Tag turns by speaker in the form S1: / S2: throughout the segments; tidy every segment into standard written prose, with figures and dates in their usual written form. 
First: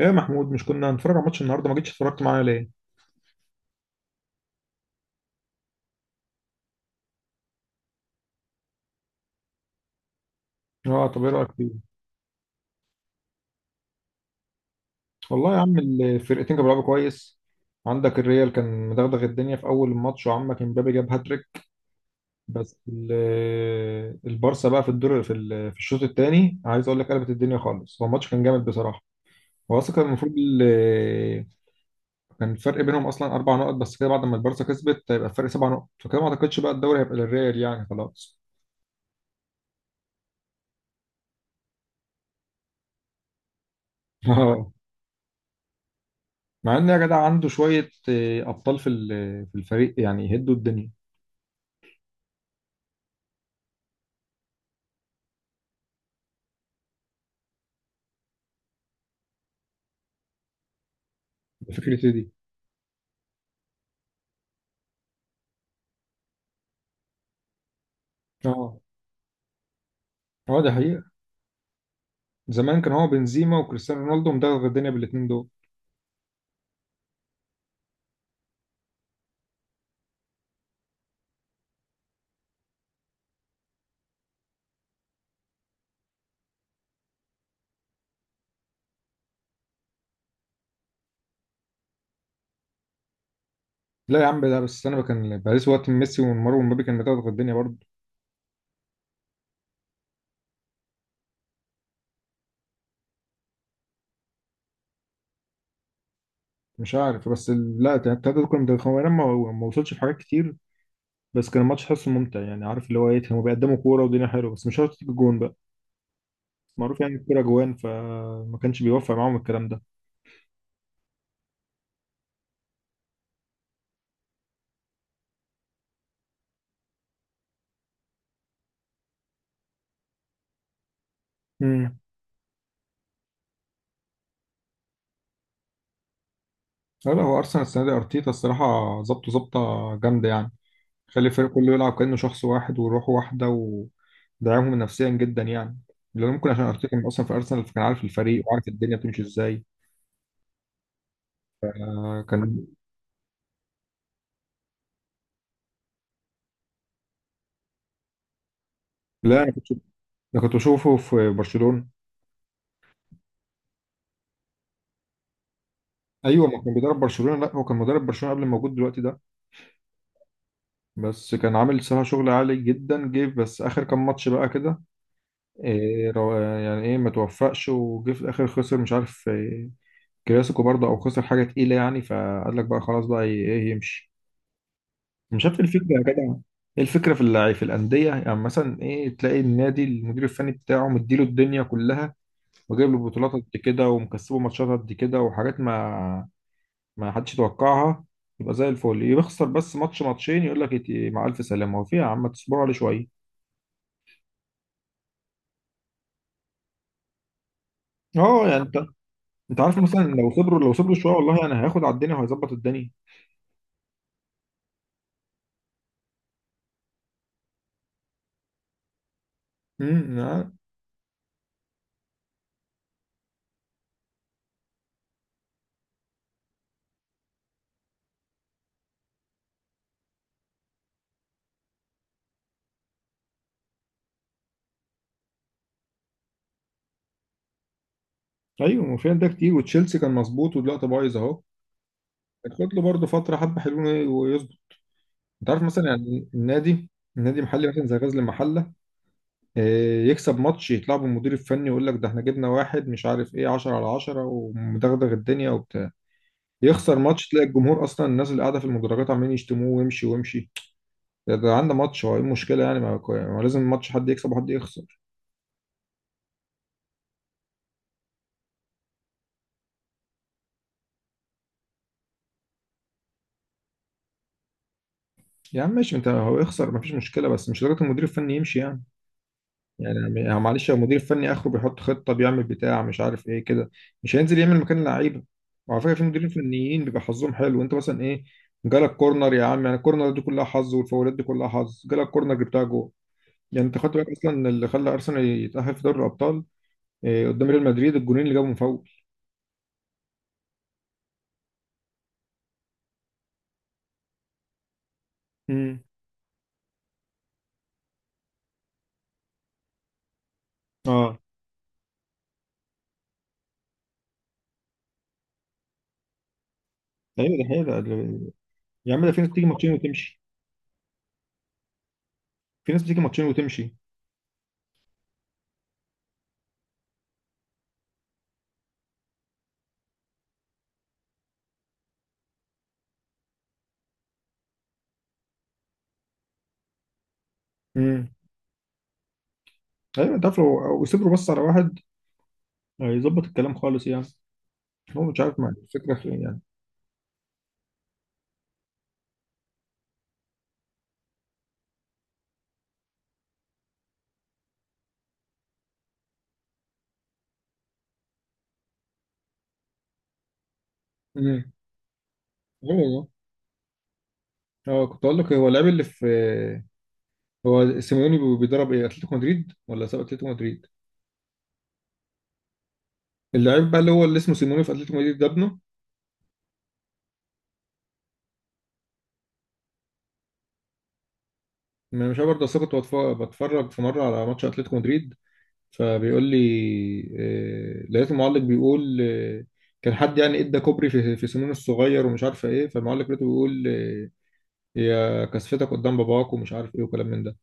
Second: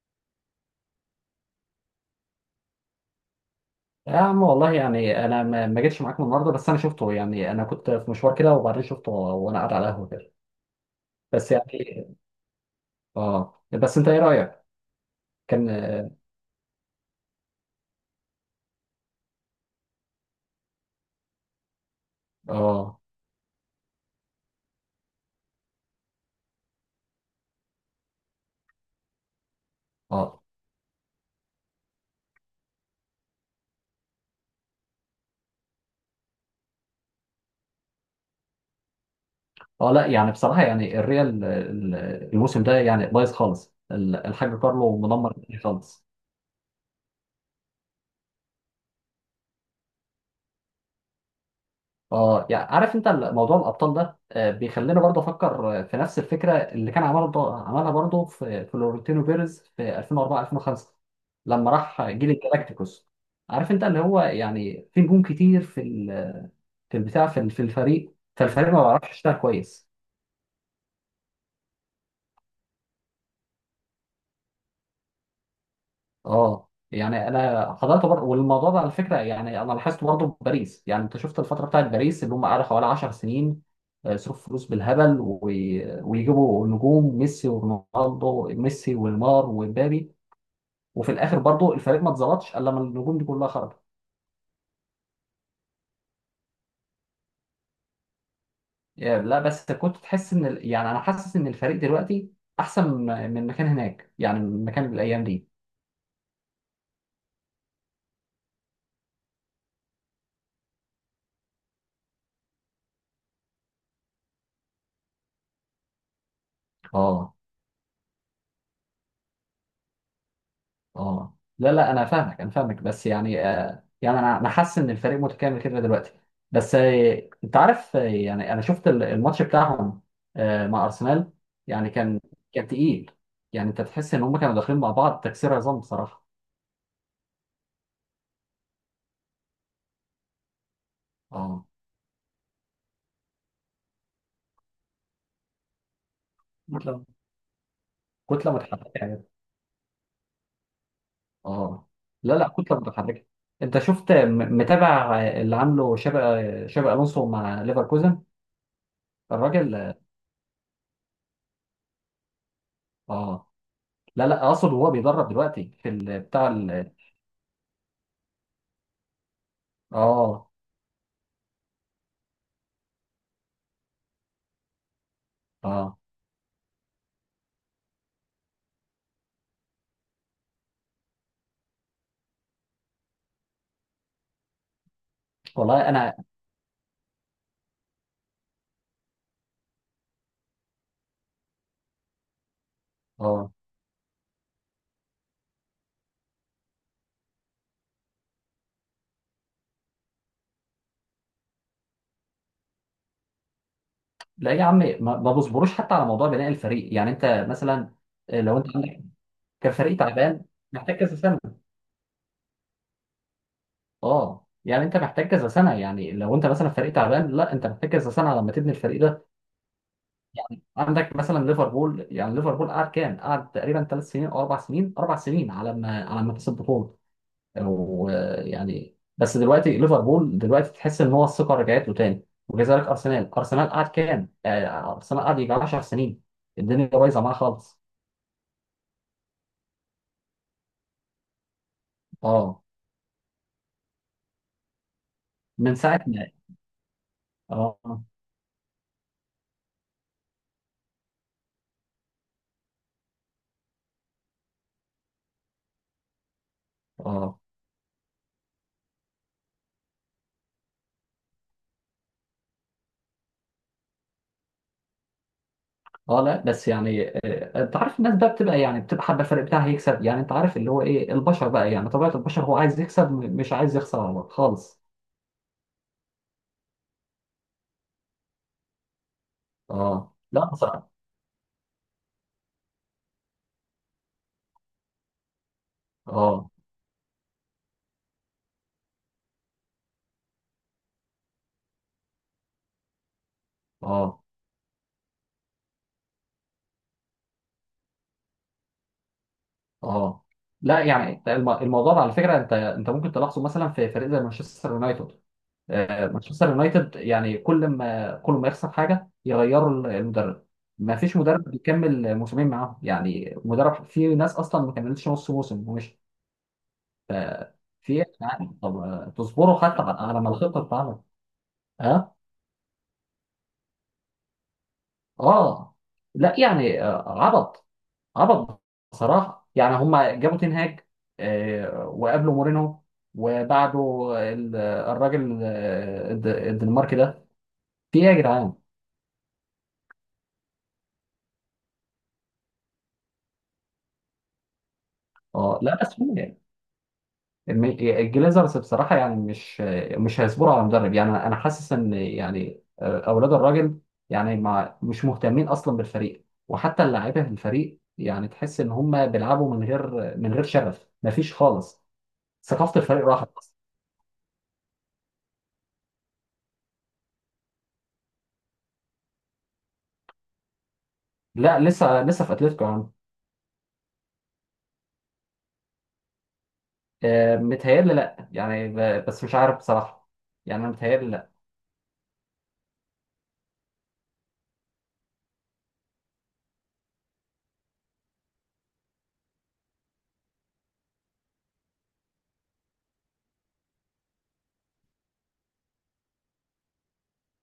S1: ايه يا محمود، مش كنا هنتفرج على ماتش النهارده؟ ما جيتش اتفرجت معايا ليه؟
S2: يا عم والله، يعني انا ما جيتش معاكم النهارده. بس انا شفته، يعني انا كنت في مشوار كده وبعدين شفته وانا قاعد على القهوه كده.
S1: اه، طب ايه رايك
S2: بس
S1: فيه؟
S2: يعني. اه بس انت ايه رايك؟
S1: والله يا
S2: كان
S1: عم، الفرقتين كانوا بيلعبوا كويس. عندك الريال كان مدغدغ الدنيا في اول الماتش، وعمك امبابي جاب هاتريك. بس
S2: اه
S1: البارسا بقى في الدور في في الشوط الثاني، عايز اقول لك قلبت الدنيا خالص. هو الماتش كان جامد بصراحه. هو اصلا كان المفروض
S2: اه
S1: كان الفرق بينهم اصلا اربع نقط بس كده، بعد ما البارسا كسبت هيبقى الفرق سبع نقط، فكده ما اعتقدش بقى الدوري هيبقى للريال يعني خلاص.
S2: لا، يعني بصراحه، يعني الريال الموسم ده يعني بايظ خالص. الحاج كارلو مدمر الدنيا خالص.
S1: مع ان يا جدع عنده شويه ابطال في في الفريق يعني يهدوا الدنيا.
S2: اه يعني عارف انت موضوع الابطال ده بيخلينا برضه افكر في نفس الفكره اللي كان عملها عملها برضه في فلورنتينو بيريز في 2004 2005، لما راح
S1: فكرة إيه
S2: جيل
S1: دي؟
S2: الجالاكتيكوس. عارف انت اللي هو، يعني في نجوم كتير في الفريق، فالفريق
S1: اه.
S2: ما بيعرفش يشتغل كويس.
S1: اه دي حقيقه. زمان كان هو بنزيما وكريستيانو رونالدو مدغدغ الدنيا بالاثنين دول.
S2: اه يعني انا حضرت برضه، والموضوع ده على فكره يعني انا لاحظت برضه في باريس. يعني انت شفت الفتره بتاعت باريس، اللي هم قعدوا حوالي 10 سنين. صرف فلوس بالهبل ويجيبوا نجوم ميسي ورونالدو، ميسي ونيمار ومبابي. وفي الاخر برضه الفريق ما اتظبطش الا لما النجوم دي كلها خرجت.
S1: لا يا عم، ده بس انا كان باريس وقت من ميسي ونيمار ومبابي كان مدغدغ الدنيا برضه.
S2: يعني لا، بس كنت تحس ان يعني انا حاسس ان الفريق دلوقتي احسن من مكان هناك، يعني من مكان الايام دي.
S1: مش عارف، بس لا التلاته دول كانوا مدغدغين. هو أنا ما وصلش في حاجات كتير. بس كان الماتش حاسه ممتع يعني، عارف اللي هو ايه، كانوا بيقدموا كوره والدنيا حلوه بس مش شرط تيجي جون بقى. معروف يعني
S2: اه
S1: الكوره جوان، فما كانش بيوفق معاهم الكلام ده.
S2: اه لا لا، انا فاهمك انا فاهمك، بس يعني يعني انا حاسس ان الفريق متكامل كده دلوقتي. بس انت عارف، يعني انا شفت الماتش بتاعهم مع ارسنال. يعني
S1: امم.
S2: كان تقيل، يعني انت تحس ان هم كانوا داخلين مع بعض تكسير عظام بصراحه.
S1: لا لا، هو ارسنال السنه دي ارتيتا الصراحه ظبطه ظبطه، جامده يعني. خلي الفريق
S2: اه
S1: كله يلعب كأنه شخص واحد وروح واحدة. ودعمهم نفسيا جدا يعني، لأن ممكن عشان أرتيتا
S2: كتلة
S1: كان أصلا في أرسنال، فكان عارف الفريق
S2: كتله
S1: وعارف
S2: متحركه
S1: الدنيا بتمشي
S2: يعني.
S1: إزاي.
S2: اه
S1: آه،
S2: لا لا،
S1: كان
S2: كتله متحركه. انت شفت متابع اللي عامله شابي الونسو مع ليفركوزن.
S1: لا، أنا كنت
S2: الراجل.
S1: أنا كنت بشوفه في برشلونة.
S2: اه لا لا، اقصد وهو بيدرب دلوقتي
S1: أيوه
S2: بتاع
S1: ما كان بيدرب برشلونة، لا هو كان مدرب برشلونة قبل ما موجود دلوقتي ده.
S2: اه
S1: بس كان عامل صراحة شغل عالي جدا، جه بس آخر كام ماتش بقى كده
S2: اه
S1: إيه يعني إيه، ما توفقش وجه في الآخر خسر مش عارف إيه كلاسيكو برضه أو خسر حاجة تقيلة يعني، فقال لك بقى خلاص بقى إيه، يمشي. مش شفت الفكره
S2: والله
S1: يا
S2: انا.
S1: جدع؟ ايه الفكره في اللعيب في الانديه، يعني مثلا ايه، تلاقي النادي المدير الفني بتاعه مديله الدنيا كلها وجايب له بطولات
S2: اه
S1: قد كده ومكسبه ماتشات قد كده وحاجات ما ما حدش يتوقعها، يبقى زي الفل. يخسر بس ماتش ماتشين يقول لك إيه، مع الف سلامه. هو في يا عم تصبروا عليه شويه؟
S2: لا يا عمي، ما بصبروش حتى على موضوع بناء الفريق. يعني انت مثلا
S1: اه،
S2: لو
S1: يعني
S2: انت
S1: انت
S2: عندك
S1: انت
S2: كان
S1: عارف
S2: فريق
S1: مثلا، لو
S2: تعبان
S1: صبروا لو صبروا
S2: محتاج
S1: شويه
S2: كذا سنه.
S1: والله انا هياخد على الدنيا وهيظبط الدنيا.
S2: اه يعني انت محتاج كذا سنه، يعني لو انت مثلا فريق تعبان، لا انت محتاج كذا سنه لما تبني الفريق ده.
S1: امم. آه.
S2: يعني عندك مثلا ليفربول. يعني ليفربول قعد كام؟ قعد تقريبا 3 سنين او 4 سنين، 4 سنين على ما كسب بطوله. ويعني بس دلوقتي ليفربول دلوقتي تحس ان هو الثقه رجعت له تاني، وكذلك ارسنال. ارسنال قعد كام؟ ارسنال قعد يجي 10 سنين الدنيا بايظه معاه خالص.
S1: ايوه، ما في ده كتير، وتشيلسي كان مظبوط ودلوقتي بايظ اهو.
S2: اه
S1: هتاخد له برضه فتره حبه حلوين ويظبط. انت عارف
S2: من
S1: مثلا
S2: ساعه ما.
S1: يعني النادي، النادي محلي مثلا زي
S2: اه
S1: غزل المحله، يكسب ماتش يطلع بالمدير الفني يقول لك ده احنا جبنا واحد مش عارف ايه 10 على 10 ومدغدغ الدنيا وبتاع، يخسر ماتش
S2: اه
S1: تلاقي الجمهور اصلا الناس اللي قاعده في المدرجات عمالين يشتموه ويمشي ويمشي. ده عنده ماتش هو، ايه المشكله يعني؟ ما لازم ماتش حد يكسب وحد يخسر.
S2: اه لا بس يعني انت عارف الناس بقى بتبقى، يعني بتبقى حابه الفريق بتاعها يكسب. يعني انت عارف اللي هو ايه، البشر بقى يعني طبيعه البشر هو عايز يكسب، مش عايز يخسر والله خالص.
S1: يا عم ماشي، انت هو يخسر ما فيش مشكله، بس مش لدرجه المدير الفني يمشي يعني.
S2: اه
S1: يعني
S2: لا
S1: معلش، لو
S2: بصراحه.
S1: المدير الفني اخره بيحط خطه بيعمل بتاع مش عارف ايه كده، مش هينزل يعمل مكان لعيبه. وعلى فكره في مديرين
S2: اه
S1: فنيين بيبقى حظهم حلو، انت مثلا ايه، جالك كورنر يا عم، يعني الكورنر دي كلها حظ والفاولات دي كلها حظ، جالك كورنر جبتها جول. يعني انت خدت بالك
S2: اه
S1: اصلا إن اللي خلى ارسنال يتاهل في دوري الابطال إيه؟ قدام ريال مدريد الجونين اللي جابهم فاول.
S2: اه لا، يعني الموضوع ده على فكره، انت انت ممكن تلاحظه مثلا في فريق زي مانشستر يونايتد.
S1: امم.
S2: مانشستر يونايتد يعني كل ما يخسر حاجه يغيروا المدرب. ما فيش
S1: اه.
S2: مدرب بيكمل موسمين معاهم. يعني مدرب، في ناس اصلا ما كملتش نص موسم ومشي.
S1: ايوه، ده حقيقة
S2: في إيه يعني؟ طب
S1: يا عم، ده في ناس بتيجي
S2: تصبروا
S1: ماتشين
S2: حتى على
S1: وتمشي،
S2: على ما الخطه تتعمل. ها.
S1: في ناس بتيجي ماتشين وتمشي.
S2: اه لا يعني عبط. عبط بصراحة. يعني هما جابوا تين هاج وقابلوا مورينو. وبعده الراجل الدنماركي ده. في ايه
S1: امم.
S2: يا جدعان؟
S1: ايوه انت عارف، لو يصبروا بس على واحد هيظبط الكلام خالص يعني. هو مش عارف مع
S2: اه لا
S1: الفكرة
S2: بس
S1: في
S2: هم
S1: إيه
S2: يعني
S1: يعني.
S2: الجليزرز بصراحة يعني مش هيصبروا على مدرب. يعني انا. حاسس ان، يعني اولاد الراجل يعني. مع مش مهتمين اصلا بالفريق، وحتى اللاعيبة في الفريق يعني تحس ان هم بيلعبوا من غير شغف، مفيش
S1: مم.
S2: خالص.
S1: ايوه
S2: ثقافة الفريق
S1: والله.
S2: راحت أصلاً.
S1: اه، كنت اقول لك، هو اللاعب اللي في، هو سيميوني بيدرب ايه، اتلتيكو مدريد ولا ساب اتلتيكو مدريد؟
S2: لا، لسه لسه في اتلتيكو يعني.
S1: اللاعب بقى اللي هو اللي اسمه سيميوني في اتلتيكو مدريد ده ابنه.
S2: متهيألي لأ، يعني بس مش عارف بصراحة. يعني أنا متهيألي لأ.
S1: ما مش عارف برضه، أصل أنا كنت بتفرج في مره على ماتش اتلتيكو مدريد، فبيقول لي لقيت المعلق بيقول كان حد يعني ادى كوبري في سيميوني الصغير ومش عارفه ايه، فالمعلق لقيته بيقول يا كسفتك قدام باباك، ومش عارف ايه وكلام من ده.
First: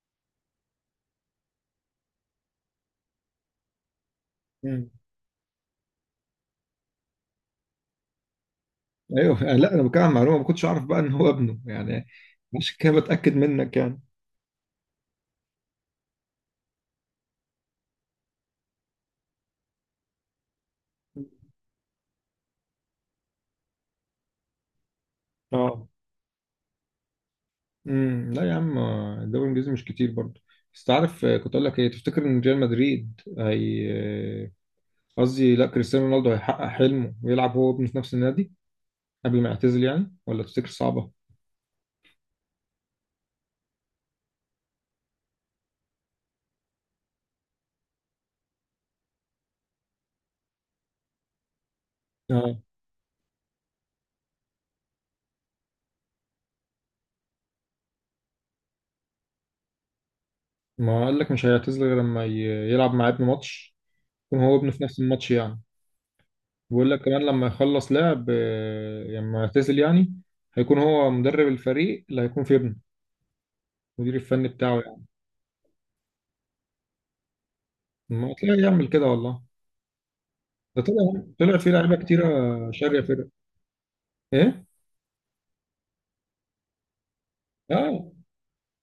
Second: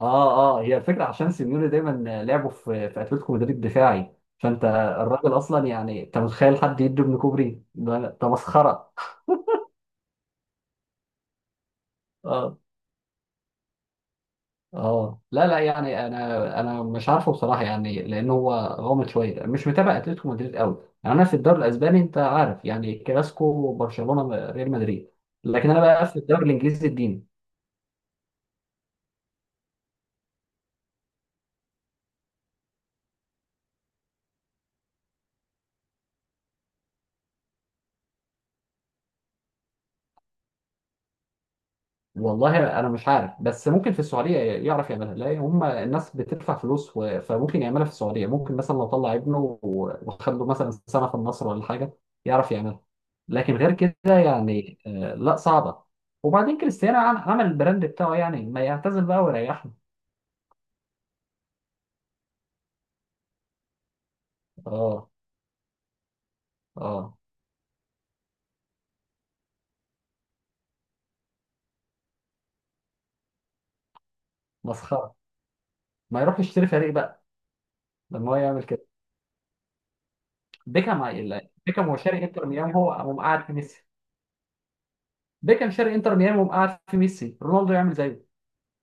S2: هي الفكرة، عشان سيميوني دايما لعبه في أتلتيكو مدريد دفاعي، فأنت.
S1: مم.
S2: الراجل أصلا، يعني أنت متخيل حد يدي ابن كوبري؟ ده مسخرة.
S1: ايوه. لا انا بتكلم عن معلومه ما كنتش اعرف بقى ان هو ابنه يعني،
S2: آه
S1: مش كده، بتاكد منك يعني.
S2: لا لا، يعني أنا مش عارفه بصراحة، يعني لأن هو غامض شوية. مش متابع أتلتيكو مدريد قوي. يعني أنا في الدوري الأسباني، أنت عارف يعني كلاسيكو برشلونة ريال مدريد. لكن أنا
S1: اه.
S2: بقى في الدوري الإنجليزي الدين.
S1: امم. لا يا عم، الدوري الانجليزي مش كتير برضه. بس تعرف كنت اقول لك ايه، تفتكر ان ريال مدريد هي آه، قصدي لا، كريستيانو رونالدو هيحقق حلمه ويلعب هو وابنه في نفس النادي قبل ما يعتزل يعني، ولا تفتكر صعبة؟
S2: والله انا مش عارف، بس ممكن في السعوديه يعرف يعملها. لا هم الناس بتدفع فلوس، و... فممكن يعملها في السعوديه. ممكن مثلا لو طلع ابنه وخده مثلا سنه في النصر ولا حاجه، يعرف
S1: اه.
S2: يعملها. لكن غير كده يعني لا صعبه. وبعدين كريستيانو عمل البراند بتاعه. يعني ما يعتزل بقى ويريحنا.
S1: ما قال لك مش هيعتزل غير لما يلعب مع ابنه ماتش، يكون هو وابنه في نفس
S2: اه.
S1: الماتش يعني. بيقول لك
S2: اه
S1: كمان لما يخلص لعب لما يعتزل يعني هيكون هو مدرب الفريق اللي هيكون في ابنه، المدير الفني بتاعه يعني.
S2: مسخره. ما يروح يشتري فريق بقى لما
S1: ما
S2: هو
S1: تلاقيه
S2: يعمل كده.
S1: يعمل كده والله. ده
S2: بيكهام.
S1: طلع
S2: لا،
S1: طلع في
S2: بيكهام
S1: لعيبه
S2: هو
S1: كتيره،
S2: شاري انتر ميامي، هو
S1: شاريه
S2: قام
S1: فرق.
S2: قاعد في ميسي.
S1: ايه.
S2: بيكهام شاري انتر ميامي وقام قاعد في ميسي، رونالدو يعمل
S1: اه.
S2: زيه.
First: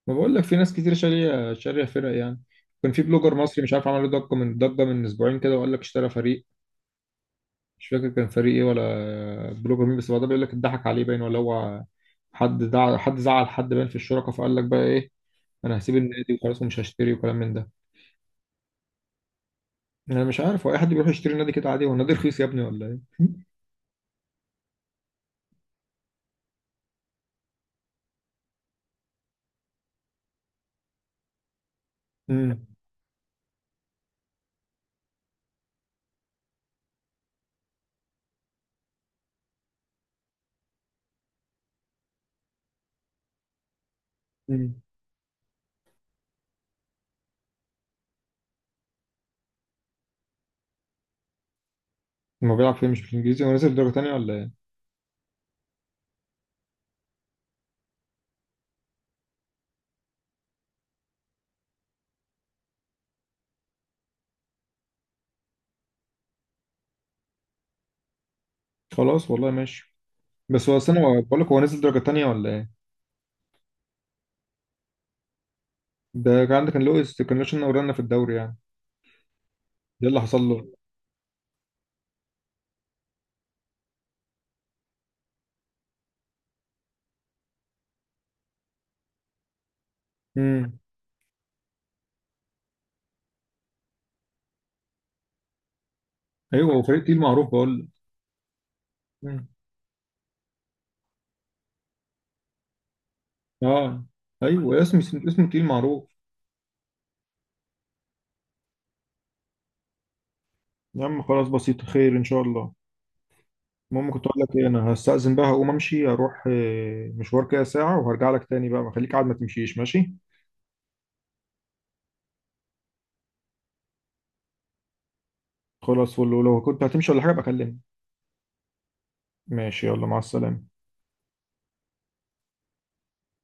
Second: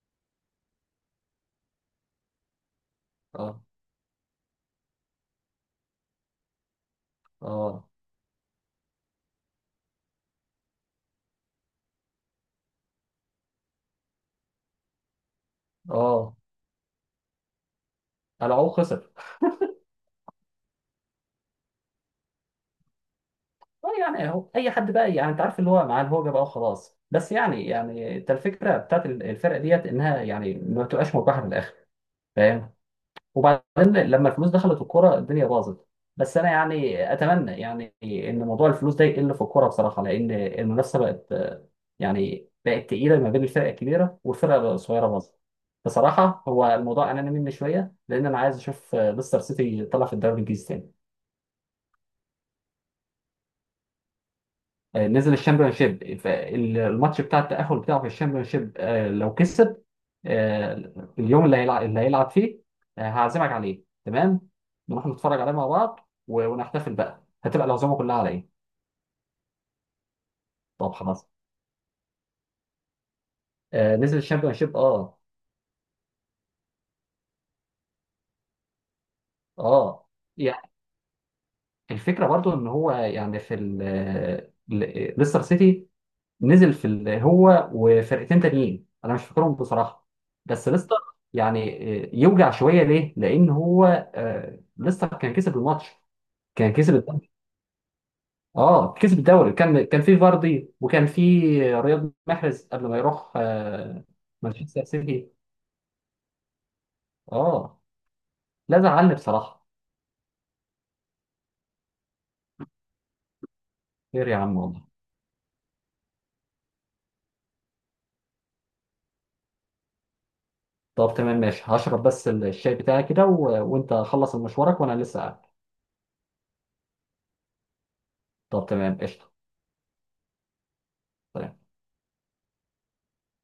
S1: ما بقول لك في ناس كتير شاريه فرق يعني. كان في بلوجر
S2: اه
S1: مصري مش عارف عمل له ضجه من ضجه من اسبوعين كده وقال لك اشترى فريق، مش
S2: اه
S1: فاكر كان فريق ايه ولا بلوجر مين، بس بعدها بيقول لك اتضحك عليه باين، ولا هو حد حد زعل حد باين في الشركه، فقال لك بقى ايه، انا هسيب النادي
S2: اه
S1: وخلاص ومش هشتري وكلام من ده.
S2: العو خسر.
S1: انا مش عارف، هو اي حد بيروح يشتري نادي كده عادي؟ هو النادي رخيص يا ابني ولا ايه؟
S2: اه يعني اهو اي حد بقى، يعني انت عارف اللي هو مع الهوجه بقى وخلاص. بس يعني، يعني انت الفكره بتاعت الفرقه ديت انها يعني ما بتبقاش مربحه في الاخر،
S1: امم.
S2: فاهم؟ وبعدين لما الفلوس دخلت الكوره الدنيا باظت. بس انا يعني اتمنى يعني ان موضوع الفلوس ده يقل في الكوره بصراحه، لان المنافسه بقت يعني بقت تقيله ما بين الفرق الكبيره والفرق
S1: امم.
S2: الصغيره، باظت بصراحه. هو الموضوع اناني مني شويه، لان انا عايز اشوف ليستر سيتي طلع في الدوري الانجليزي تاني.
S1: ما بيلعب فيه مش بالانجليزي، هو نازل درجه تانيه ولا ايه؟
S2: نزل الشامبيونشيب، فالماتش بتاع التأهل بتاعه في الشامبيونشيب لو كسب آه، اليوم اللي هيلعب فيه هعزمك عليه، تمام؟ نروح نتفرج عليه مع بعض ونحتفل بقى. هتبقى العزومه كلها على ايه.
S1: خلاص والله ماشي. بس هو
S2: طب
S1: استنى،
S2: خلاص.
S1: بقول لك هو نزل درجة تانية ولا ايه؟
S2: نزل الشامبيونشيب. اه
S1: ده كان عندك، كان لويس ورانا في الدوري يعني، ده
S2: اه
S1: اللي حصل له.
S2: يعني الفكره برضو ان هو يعني في ليستر سيتي نزل في هو وفرقتين تانيين، انا مش فاكرهم بصراحه. بس
S1: امم.
S2: ليستر يعني يوجع شويه. ليه؟ لان هو ليستر كان كسب الماتش،
S1: ايوه
S2: كان
S1: هو
S2: كسب
S1: فريق تقيل
S2: الدوري.
S1: معروف، بقول لك.
S2: اه كسب
S1: مم.
S2: الدوري. كان في فاردي، وكان في رياض محرز قبل ما يروح
S1: اه ايوه،
S2: مانشستر سيتي.
S1: اسمه تقيل معروف.
S2: اه لا، زعلني بصراحه.
S1: يا عم خلاص، بسيط، خير ان شاء الله. المهم، كنت
S2: خير يا
S1: اقول لك
S2: عم
S1: ايه،
S2: والله.
S1: انا هستأذن بقى، هقوم امشي اروح مشوار كده ساعة وهرجع لك تاني بقى، ما خليك قاعد ما تمشيش ماشي.
S2: طب تمام ماشي، هشرب بس الشاي بتاعي كده وانت خلص مشوارك وانا لسه قاعد.
S1: خلاص، ولو لو كنت هتمشي ولا حاجة بكلمني.
S2: طب تمام قشطه.
S1: ماشي، يلا مع السلامة.